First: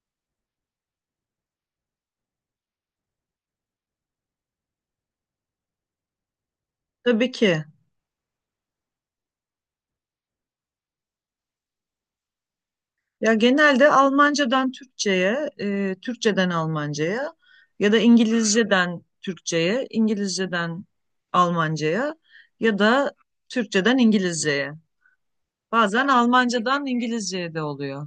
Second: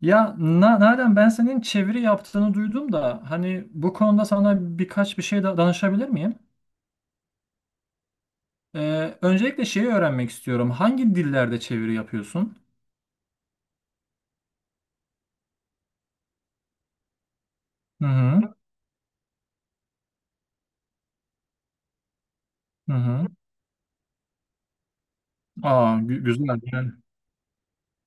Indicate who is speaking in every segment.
Speaker 1: Ya Nalan, ben senin çeviri yaptığını duydum da hani bu konuda sana birkaç bir şey da danışabilir miyim?
Speaker 2: Tabii ki.
Speaker 1: Öncelikle şeyi öğrenmek istiyorum. Hangi dillerde çeviri yapıyorsun?
Speaker 2: Ya genelde Almancadan Türkçe'ye, Türkçeden Almanca'ya ya da
Speaker 1: Hı hı.
Speaker 2: İngilizceden Türkçe'ye, İngilizceden Almanca'ya ya
Speaker 1: Hı
Speaker 2: da
Speaker 1: hı.
Speaker 2: Türkçeden İngilizce'ye.
Speaker 1: Aa,
Speaker 2: Bazen
Speaker 1: güzel.
Speaker 2: Almancadan
Speaker 1: Yani
Speaker 2: İngilizce'ye de oluyor.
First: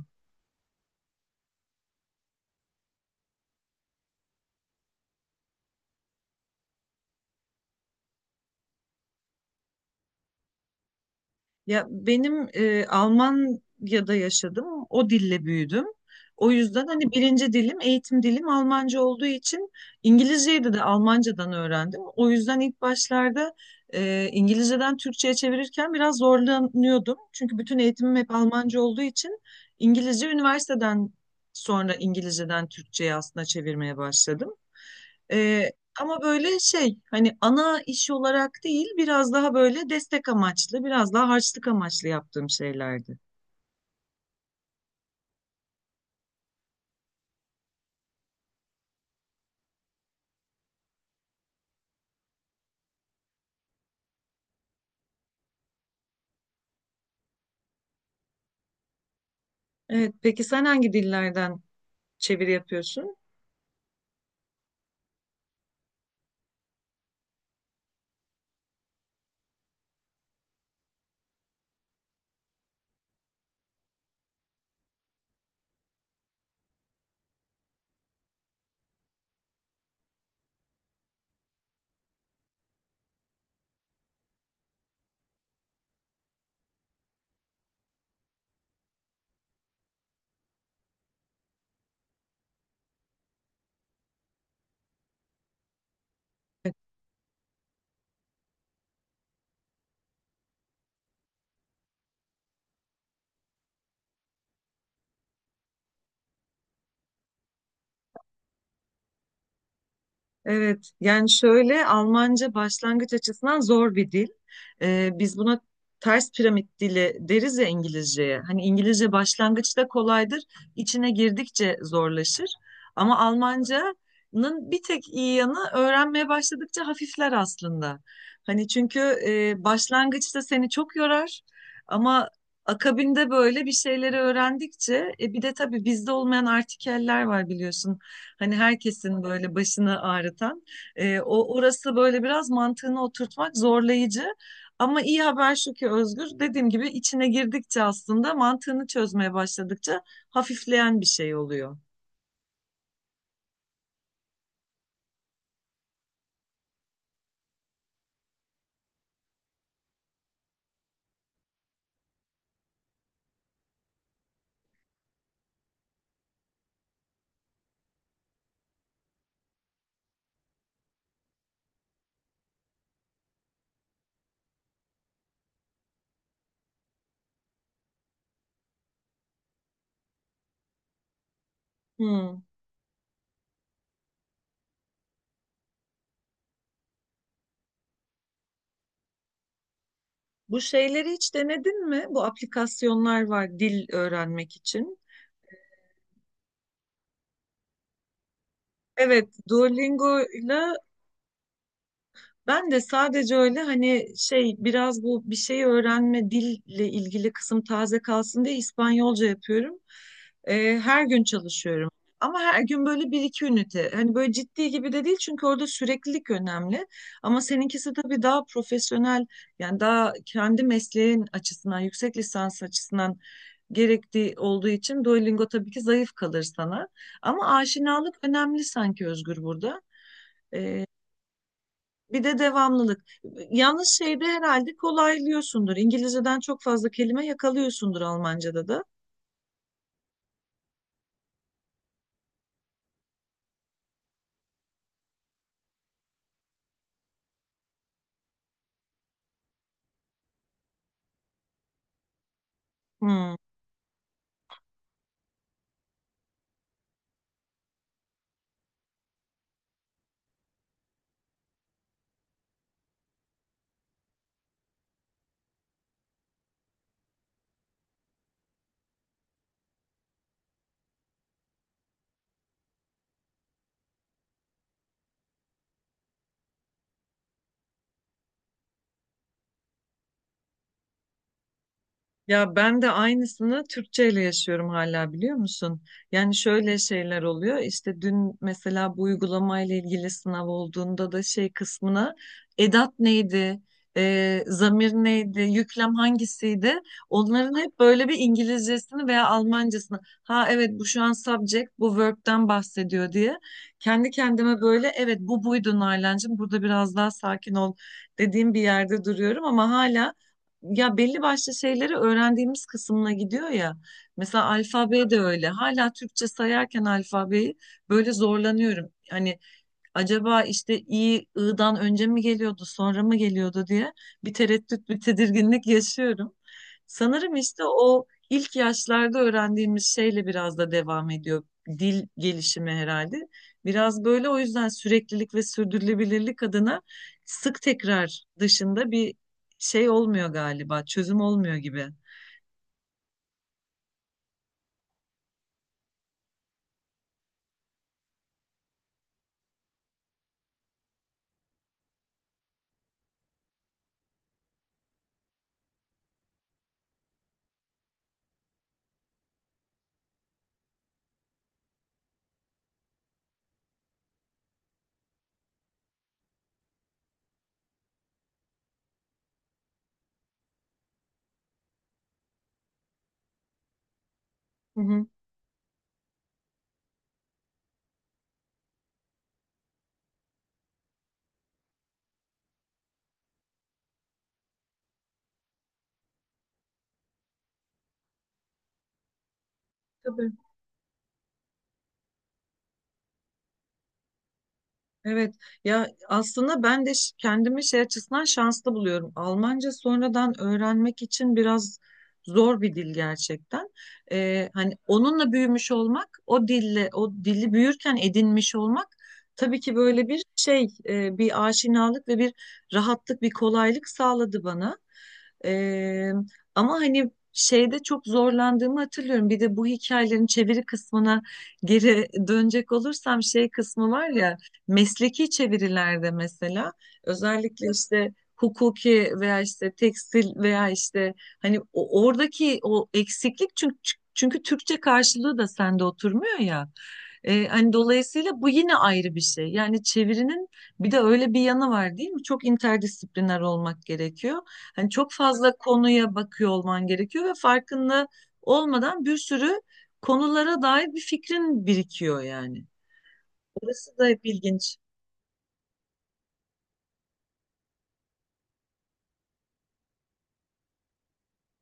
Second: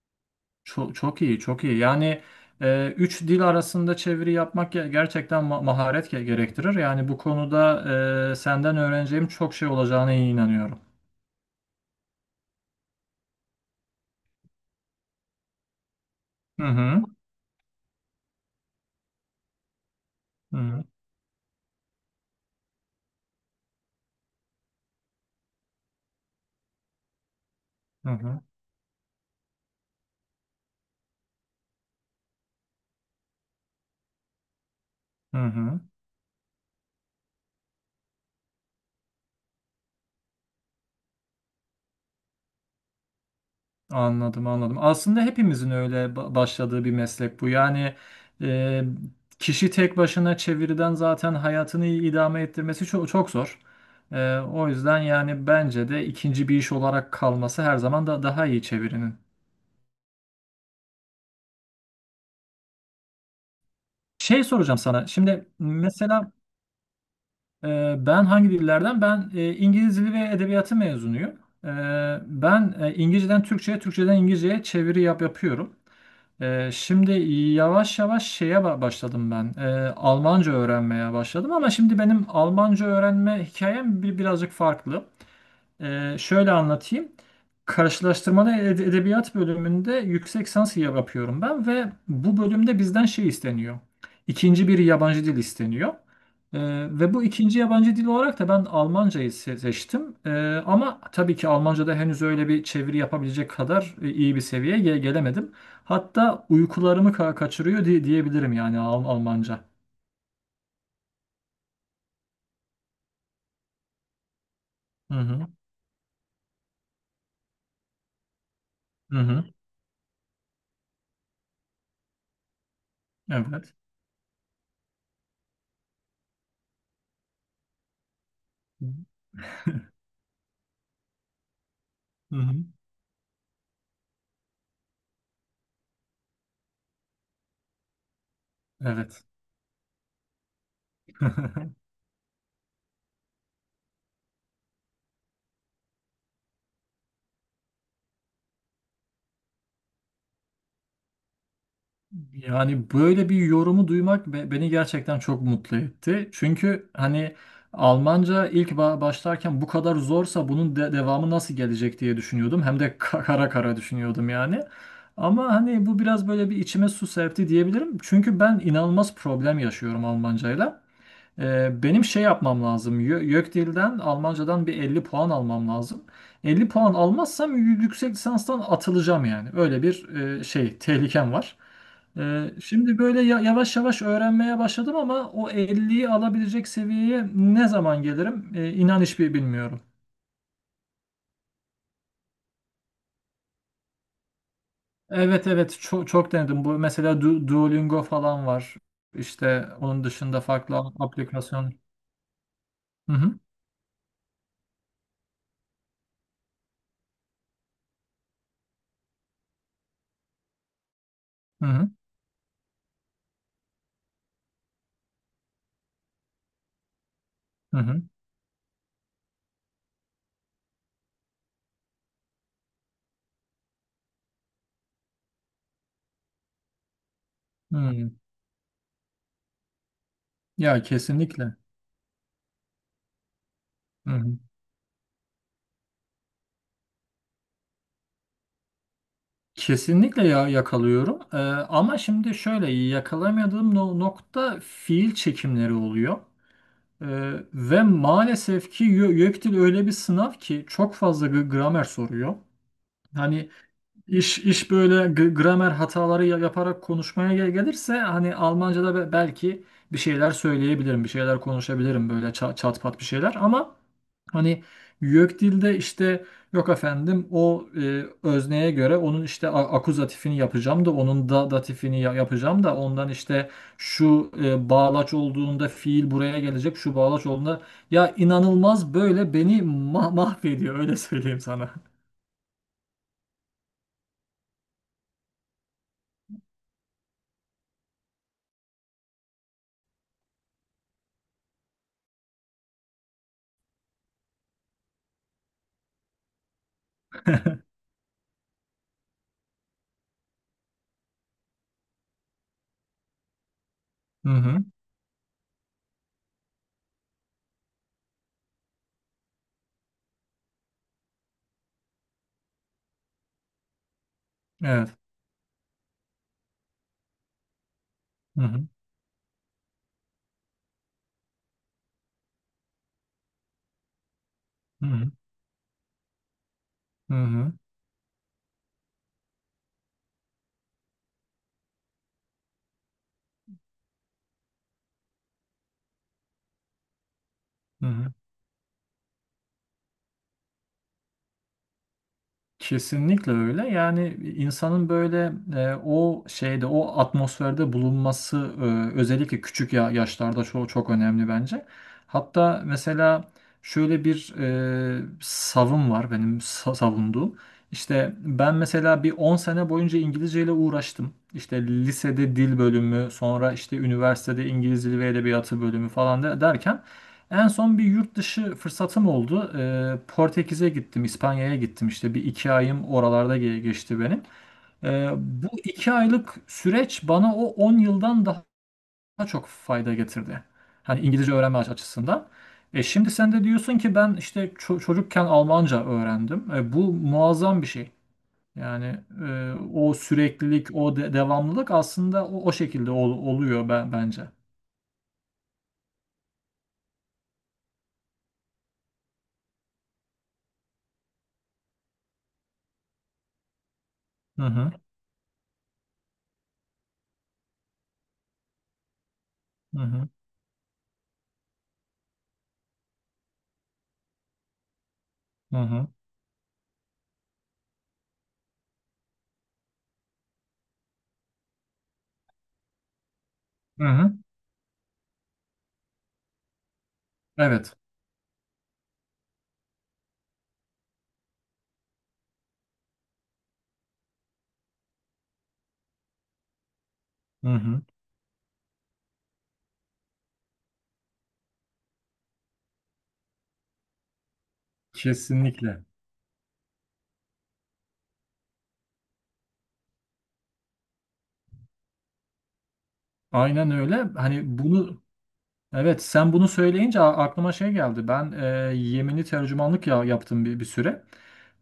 Speaker 1: çok, çok iyi, çok iyi. Yani üç dil arasında çeviri yapmak gerçekten maharet gerektirir. Yani bu konuda senden öğreneceğim çok şey olacağına inanıyorum.
Speaker 2: Ya benim Almanya'da yaşadım. O dille büyüdüm. O
Speaker 1: Hı
Speaker 2: yüzden
Speaker 1: hı.
Speaker 2: hani birinci dilim, eğitim dilim Almanca olduğu için
Speaker 1: Hı
Speaker 2: İngilizceyi de
Speaker 1: hı.
Speaker 2: Almancadan öğrendim. O yüzden ilk başlarda İngilizceden Türkçe'ye çevirirken biraz zorlanıyordum. Çünkü bütün
Speaker 1: Hı
Speaker 2: eğitimim hep
Speaker 1: hı.
Speaker 2: Almanca olduğu için İngilizce üniversiteden sonra İngilizceden Türkçe'ye aslında çevirmeye başladım.
Speaker 1: Hı
Speaker 2: Ee,
Speaker 1: hı.
Speaker 2: ama böyle şey hani ana iş olarak değil biraz daha böyle destek amaçlı biraz daha harçlık amaçlı yaptığım şeylerdi.
Speaker 1: Anladım, anladım. Aslında hepimizin öyle başladığı bir meslek bu. Yani e, kişi tek başına çeviriden zaten hayatını idame ettirmesi çok, çok zor. O yüzden yani bence de ikinci bir iş olarak kalması her zaman da daha iyi çevirinin.
Speaker 2: Evet, peki sen hangi dillerden çeviri yapıyorsun?
Speaker 1: Şey soracağım sana. Şimdi mesela ben hangi dillerden? Ben İngiliz Dili ve Edebiyatı mezunuyum. Ee, Ben İngilizceden Türkçe'ye, Türkçeden İngilizce'ye çeviri yapıyorum. Şimdi yavaş yavaş şeye başladım ben. Almanca öğrenmeye başladım, ama şimdi benim Almanca öğrenme hikayem birazcık farklı. Şöyle anlatayım. Karşılaştırmalı edebiyat bölümünde yüksek lisans yapıyorum ben ve bu bölümde bizden şey isteniyor. İkinci bir yabancı dil isteniyor. Ve bu ikinci yabancı dil olarak da ben Almancayı seçtim. Ama tabii ki Almanca'da henüz öyle bir çeviri yapabilecek kadar iyi bir seviyeye gelemedim. Hatta uykularımı kaçırıyor diye diyebilirim, yani Almanca.
Speaker 2: Evet, yani şöyle Almanca başlangıç açısından zor bir dil. Ee,
Speaker 1: Hı
Speaker 2: biz
Speaker 1: hı.
Speaker 2: buna ters piramit dili deriz ya İngilizceye. Hani İngilizce
Speaker 1: Hı hı.
Speaker 2: başlangıçta kolaydır, içine girdikçe zorlaşır. Ama
Speaker 1: Evet.
Speaker 2: Almanca'nın bir tek iyi yanı öğrenmeye başladıkça hafifler aslında. Hani
Speaker 1: Hı
Speaker 2: çünkü başlangıçta seni çok yorar ama
Speaker 1: hı.
Speaker 2: akabinde böyle bir şeyleri öğrendikçe bir de tabii bizde olmayan artikeller var biliyorsun. Hani herkesin
Speaker 1: Evet.
Speaker 2: böyle başını ağrıtan. O orası böyle biraz mantığını oturtmak zorlayıcı. Ama iyi haber şu ki Özgür, dediğim gibi içine girdikçe aslında mantığını çözmeye başladıkça hafifleyen bir şey oluyor.
Speaker 1: Yani böyle bir yorumu duymak beni gerçekten çok mutlu etti. Çünkü hani Almanca ilk başlarken bu kadar zorsa bunun devamı nasıl gelecek diye düşünüyordum. Hem de kara kara düşünüyordum yani. Ama hani bu biraz böyle bir içime su serpti diyebilirim. Çünkü ben inanılmaz problem yaşıyorum Almancayla. Benim şey yapmam lazım. YÖKDİL'den Almancadan bir 50 puan almam lazım. 50 puan almazsam yüksek lisanstan atılacağım yani. Öyle bir şey tehlikem var.
Speaker 2: Hmm.
Speaker 1: Şimdi böyle yavaş yavaş öğrenmeye başladım, ama o 50'yi alabilecek seviyeye ne zaman gelirim? İnan hiçbir bilmiyorum.
Speaker 2: Bu şeyleri hiç denedin mi? Bu aplikasyonlar var dil öğrenmek için.
Speaker 1: Evet, evet, çok, çok denedim. Bu mesela Duolingo falan var.
Speaker 2: Evet,
Speaker 1: İşte onun dışında
Speaker 2: Duolingo'yla
Speaker 1: farklı aplikasyon.
Speaker 2: ben de
Speaker 1: Hı
Speaker 2: sadece
Speaker 1: hı,
Speaker 2: öyle hani şey biraz bu bir şey öğrenme dille ilgili kısım taze kalsın diye İspanyolca yapıyorum. Her gün çalışıyorum.
Speaker 1: hı
Speaker 2: Ama her gün böyle bir iki ünite. Hani böyle ciddi gibi de değil çünkü orada süreklilik önemli. Ama
Speaker 1: hı,
Speaker 2: seninkisi
Speaker 1: hı.
Speaker 2: tabii daha profesyonel, yani daha kendi mesleğin açısından yüksek lisans açısından gerektiği olduğu için Duolingo tabii ki zayıf kalır sana. Ama
Speaker 1: Hı. Hı.
Speaker 2: aşinalık önemli sanki Özgür burada.
Speaker 1: Ya kesinlikle.
Speaker 2: Bir de devamlılık. Yalnız
Speaker 1: Hı
Speaker 2: şeyde
Speaker 1: hı.
Speaker 2: herhalde kolaylıyorsundur. İngilizceden çok fazla kelime yakalıyorsundur Almanca'da da.
Speaker 1: Kesinlikle, ya, yakalıyorum. Ama şimdi şöyle yakalamadığım nokta fiil çekimleri oluyor. Ve maalesef ki YÖKDİL öyle bir sınav ki çok fazla gramer soruyor.
Speaker 2: Hmm.
Speaker 1: Hani iş böyle gramer hataları yaparak konuşmaya gelirse, hani Almanca'da belki bir şeyler söyleyebilirim, bir şeyler konuşabilirim böyle çat pat bir şeyler, ama hani YÖKDİL'de işte, yok efendim, o özneye göre onun işte akuzatifini yapacağım da, onun da datifini yapacağım da, ondan işte şu bağlaç olduğunda fiil buraya gelecek, şu bağlaç olduğunda, ya inanılmaz böyle beni mahvediyor, öyle söyleyeyim sana.
Speaker 2: Ya ben de aynısını Türkçeyle yaşıyorum hala biliyor musun? Yani şöyle şeyler oluyor. İşte dün mesela bu uygulamayla ilgili sınav olduğunda da şey kısmına edat neydi, zamir neydi, yüklem hangisiydi? Onların hep böyle bir İngilizcesini veya Almancasını. Ha evet, bu şu an subject, bu verb'den bahsediyor diye. Kendi
Speaker 1: Hı hı.
Speaker 2: kendime böyle evet bu buydu Nalan'cığım burada biraz daha sakin ol dediğim bir yerde duruyorum ama hala ya belli başlı şeyleri öğrendiğimiz kısmına gidiyor ya. Mesela
Speaker 1: Evet.
Speaker 2: alfabe de öyle. Hala Türkçe sayarken alfabeyi böyle
Speaker 1: Hı hı.
Speaker 2: zorlanıyorum. Hani acaba işte i i'dan önce mi geliyordu sonra mı geliyordu diye bir
Speaker 1: Hı
Speaker 2: tereddüt bir
Speaker 1: hı.
Speaker 2: tedirginlik yaşıyorum.
Speaker 1: Hı
Speaker 2: Sanırım
Speaker 1: hı.
Speaker 2: işte o ilk yaşlarda öğrendiğimiz şeyle biraz da devam ediyor dil gelişimi herhalde. Biraz böyle o yüzden süreklilik ve sürdürülebilirlik adına sık
Speaker 1: Hı hı.
Speaker 2: tekrar dışında bir şey olmuyor galiba, çözüm olmuyor gibi.
Speaker 1: Kesinlikle öyle. Yani insanın böyle o şeyde, o atmosferde bulunması özellikle küçük yaşlarda çok çok önemli bence. Hatta mesela şöyle bir savım var benim savunduğum. İşte ben mesela bir 10 sene boyunca İngilizce ile uğraştım. İşte lisede dil bölümü, sonra işte üniversitede İngiliz Dili ve Edebiyatı bölümü falan derken en son bir yurt dışı fırsatım oldu. Portekiz'e gittim, İspanya'ya gittim. İşte bir iki ayım oralarda geçti benim.
Speaker 2: Hı hı.
Speaker 1: Bu 2 aylık süreç bana o 10 yıldan daha çok fayda getirdi. Hani İngilizce öğrenme açısından. Şimdi sen de diyorsun ki ben işte çocukken Almanca öğrendim. Bu muazzam bir şey. Yani o
Speaker 2: Tabii.
Speaker 1: süreklilik, o devamlılık aslında o şekilde oluyor ben bence.
Speaker 2: Evet, ya aslında ben de kendimi şey açısından şanslı buluyorum. Almanca sonradan öğrenmek için biraz zor bir dil gerçekten.
Speaker 1: Hı
Speaker 2: Ee,
Speaker 1: hı,
Speaker 2: hani onunla büyümüş olmak, o dille, o dili büyürken edinmiş olmak tabii ki
Speaker 1: hı
Speaker 2: böyle
Speaker 1: hı,
Speaker 2: bir şey, bir aşinalık ve bir rahatlık, bir kolaylık sağladı bana.
Speaker 1: hı hı,
Speaker 2: Ee, ama hani şeyde çok zorlandığımı hatırlıyorum. Bir de bu hikayelerin çeviri kısmına geri dönecek olursam şey
Speaker 1: hı
Speaker 2: kısmı var
Speaker 1: hı.
Speaker 2: ya. Mesleki çevirilerde mesela özellikle
Speaker 1: Evet.
Speaker 2: işte hukuki veya işte tekstil veya işte hani oradaki o eksiklik çünkü Türkçe karşılığı da sende oturmuyor ya. Ee,
Speaker 1: Hı
Speaker 2: hani
Speaker 1: hı.
Speaker 2: dolayısıyla bu yine ayrı bir şey. Yani çevirinin bir de öyle bir yanı var değil mi? Çok interdisipliner olmak gerekiyor. Hani çok fazla
Speaker 1: Kesinlikle.
Speaker 2: konuya bakıyor olman gerekiyor ve farkında olmadan bir sürü konulara dair bir fikrin birikiyor yani.
Speaker 1: Aynen öyle.
Speaker 2: Orası da hep
Speaker 1: Hani
Speaker 2: ilginç.
Speaker 1: bunu, evet, sen bunu söyleyince aklıma şey geldi. Ben Yemeni tercümanlık, yaptım bir süre.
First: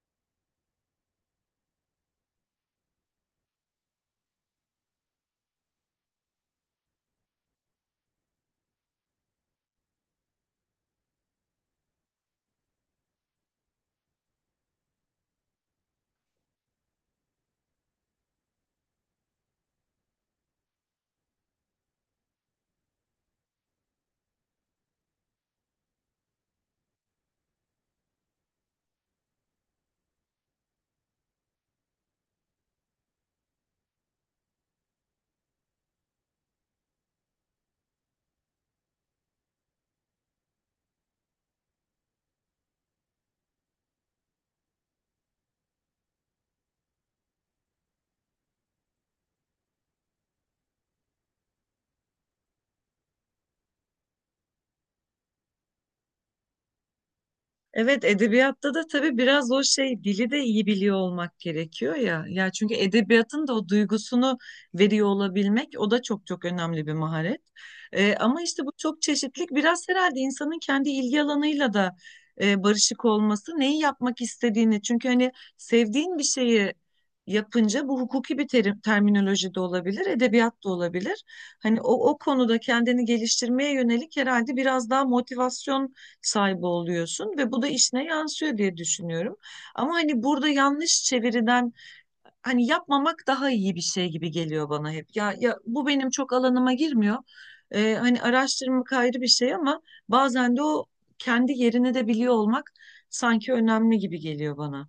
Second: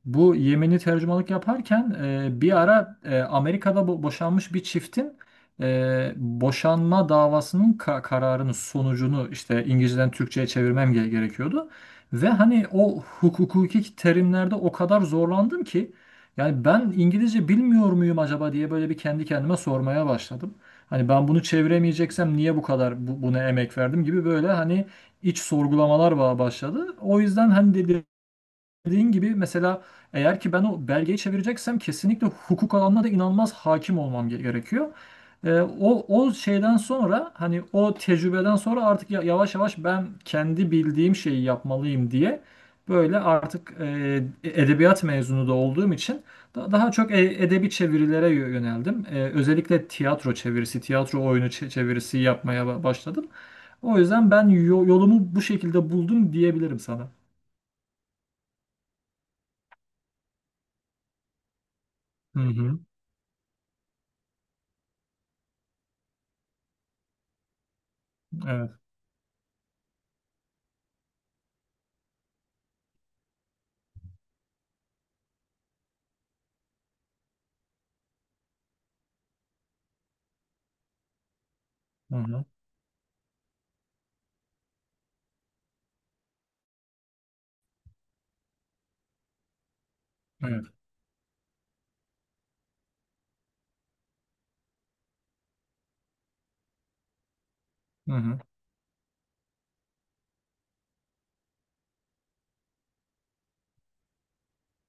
Speaker 1: Bu Yemeni tercümanlık yaparken bir ara Amerika'da boşanmış bir çiftin boşanma davasının kararının sonucunu işte İngilizceden Türkçe'ye çevirmem gerekiyordu. Ve hani o hukuki terimlerde o kadar zorlandım ki, yani ben İngilizce bilmiyor muyum acaba diye böyle bir kendi kendime sormaya başladım. Hani ben bunu çeviremeyeceksem niye bu kadar buna emek verdim gibi böyle hani iç sorgulamalar başladı. O yüzden hani dediğin gibi, mesela eğer ki ben o belgeyi çevireceksem kesinlikle hukuk alanına da inanılmaz hakim olmam gerekiyor. O şeyden sonra, hani o tecrübeden sonra artık yavaş yavaş ben kendi bildiğim şeyi yapmalıyım diye böyle artık, edebiyat mezunu da olduğum için daha çok edebi çevirilere yöneldim. Özellikle tiyatro çevirisi, tiyatro oyunu çevirisi yapmaya başladım. O yüzden ben yolumu bu şekilde buldum diyebilirim sana.
Speaker 2: Evet, edebiyatta da tabii biraz o şey dili de iyi biliyor olmak gerekiyor ya.
Speaker 1: Hı
Speaker 2: Ya çünkü
Speaker 1: hı.
Speaker 2: edebiyatın da o duygusunu veriyor olabilmek o da çok çok önemli bir maharet. Ama işte bu
Speaker 1: Evet.
Speaker 2: çok çeşitlilik biraz herhalde insanın kendi ilgi alanıyla da barışık olması, neyi yapmak istediğini. Çünkü hani sevdiğin bir şeyi yapınca bu hukuki bir terim, terminoloji de olabilir, edebiyat da olabilir. Hani o,
Speaker 1: Hı
Speaker 2: o
Speaker 1: hı.
Speaker 2: konuda kendini geliştirmeye yönelik herhalde biraz daha motivasyon sahibi oluyorsun ve bu da işine yansıyor diye düşünüyorum. Ama hani burada
Speaker 1: Evet.
Speaker 2: yanlış çeviriden hani yapmamak daha iyi bir şey gibi geliyor bana hep. Ya bu benim çok alanıma girmiyor. Ee,
Speaker 1: Hı
Speaker 2: hani
Speaker 1: hı.
Speaker 2: araştırmak ayrı bir şey ama bazen de o kendi yerini de biliyor olmak sanki önemli gibi geliyor bana.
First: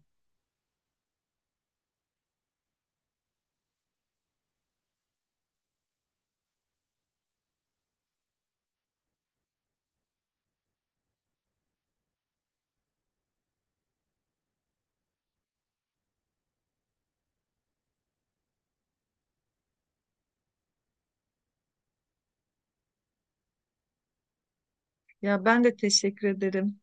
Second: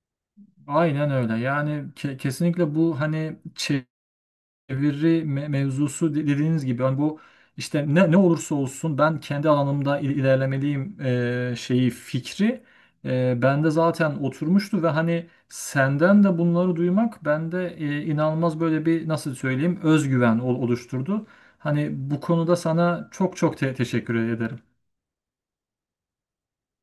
Speaker 1: Aynen öyle. Yani kesinlikle bu hani çeviri mevzusu dediğiniz gibi, hani bu işte ne olursa olsun ben kendi alanımda ilerlemeliyim şeyi fikri bende zaten oturmuştu ve hani senden de bunları duymak bende inanılmaz böyle bir, nasıl söyleyeyim, özgüven oluşturdu. Hani bu konuda sana çok çok teşekkür ederim.
Speaker 2: Ya ben de teşekkür ederim.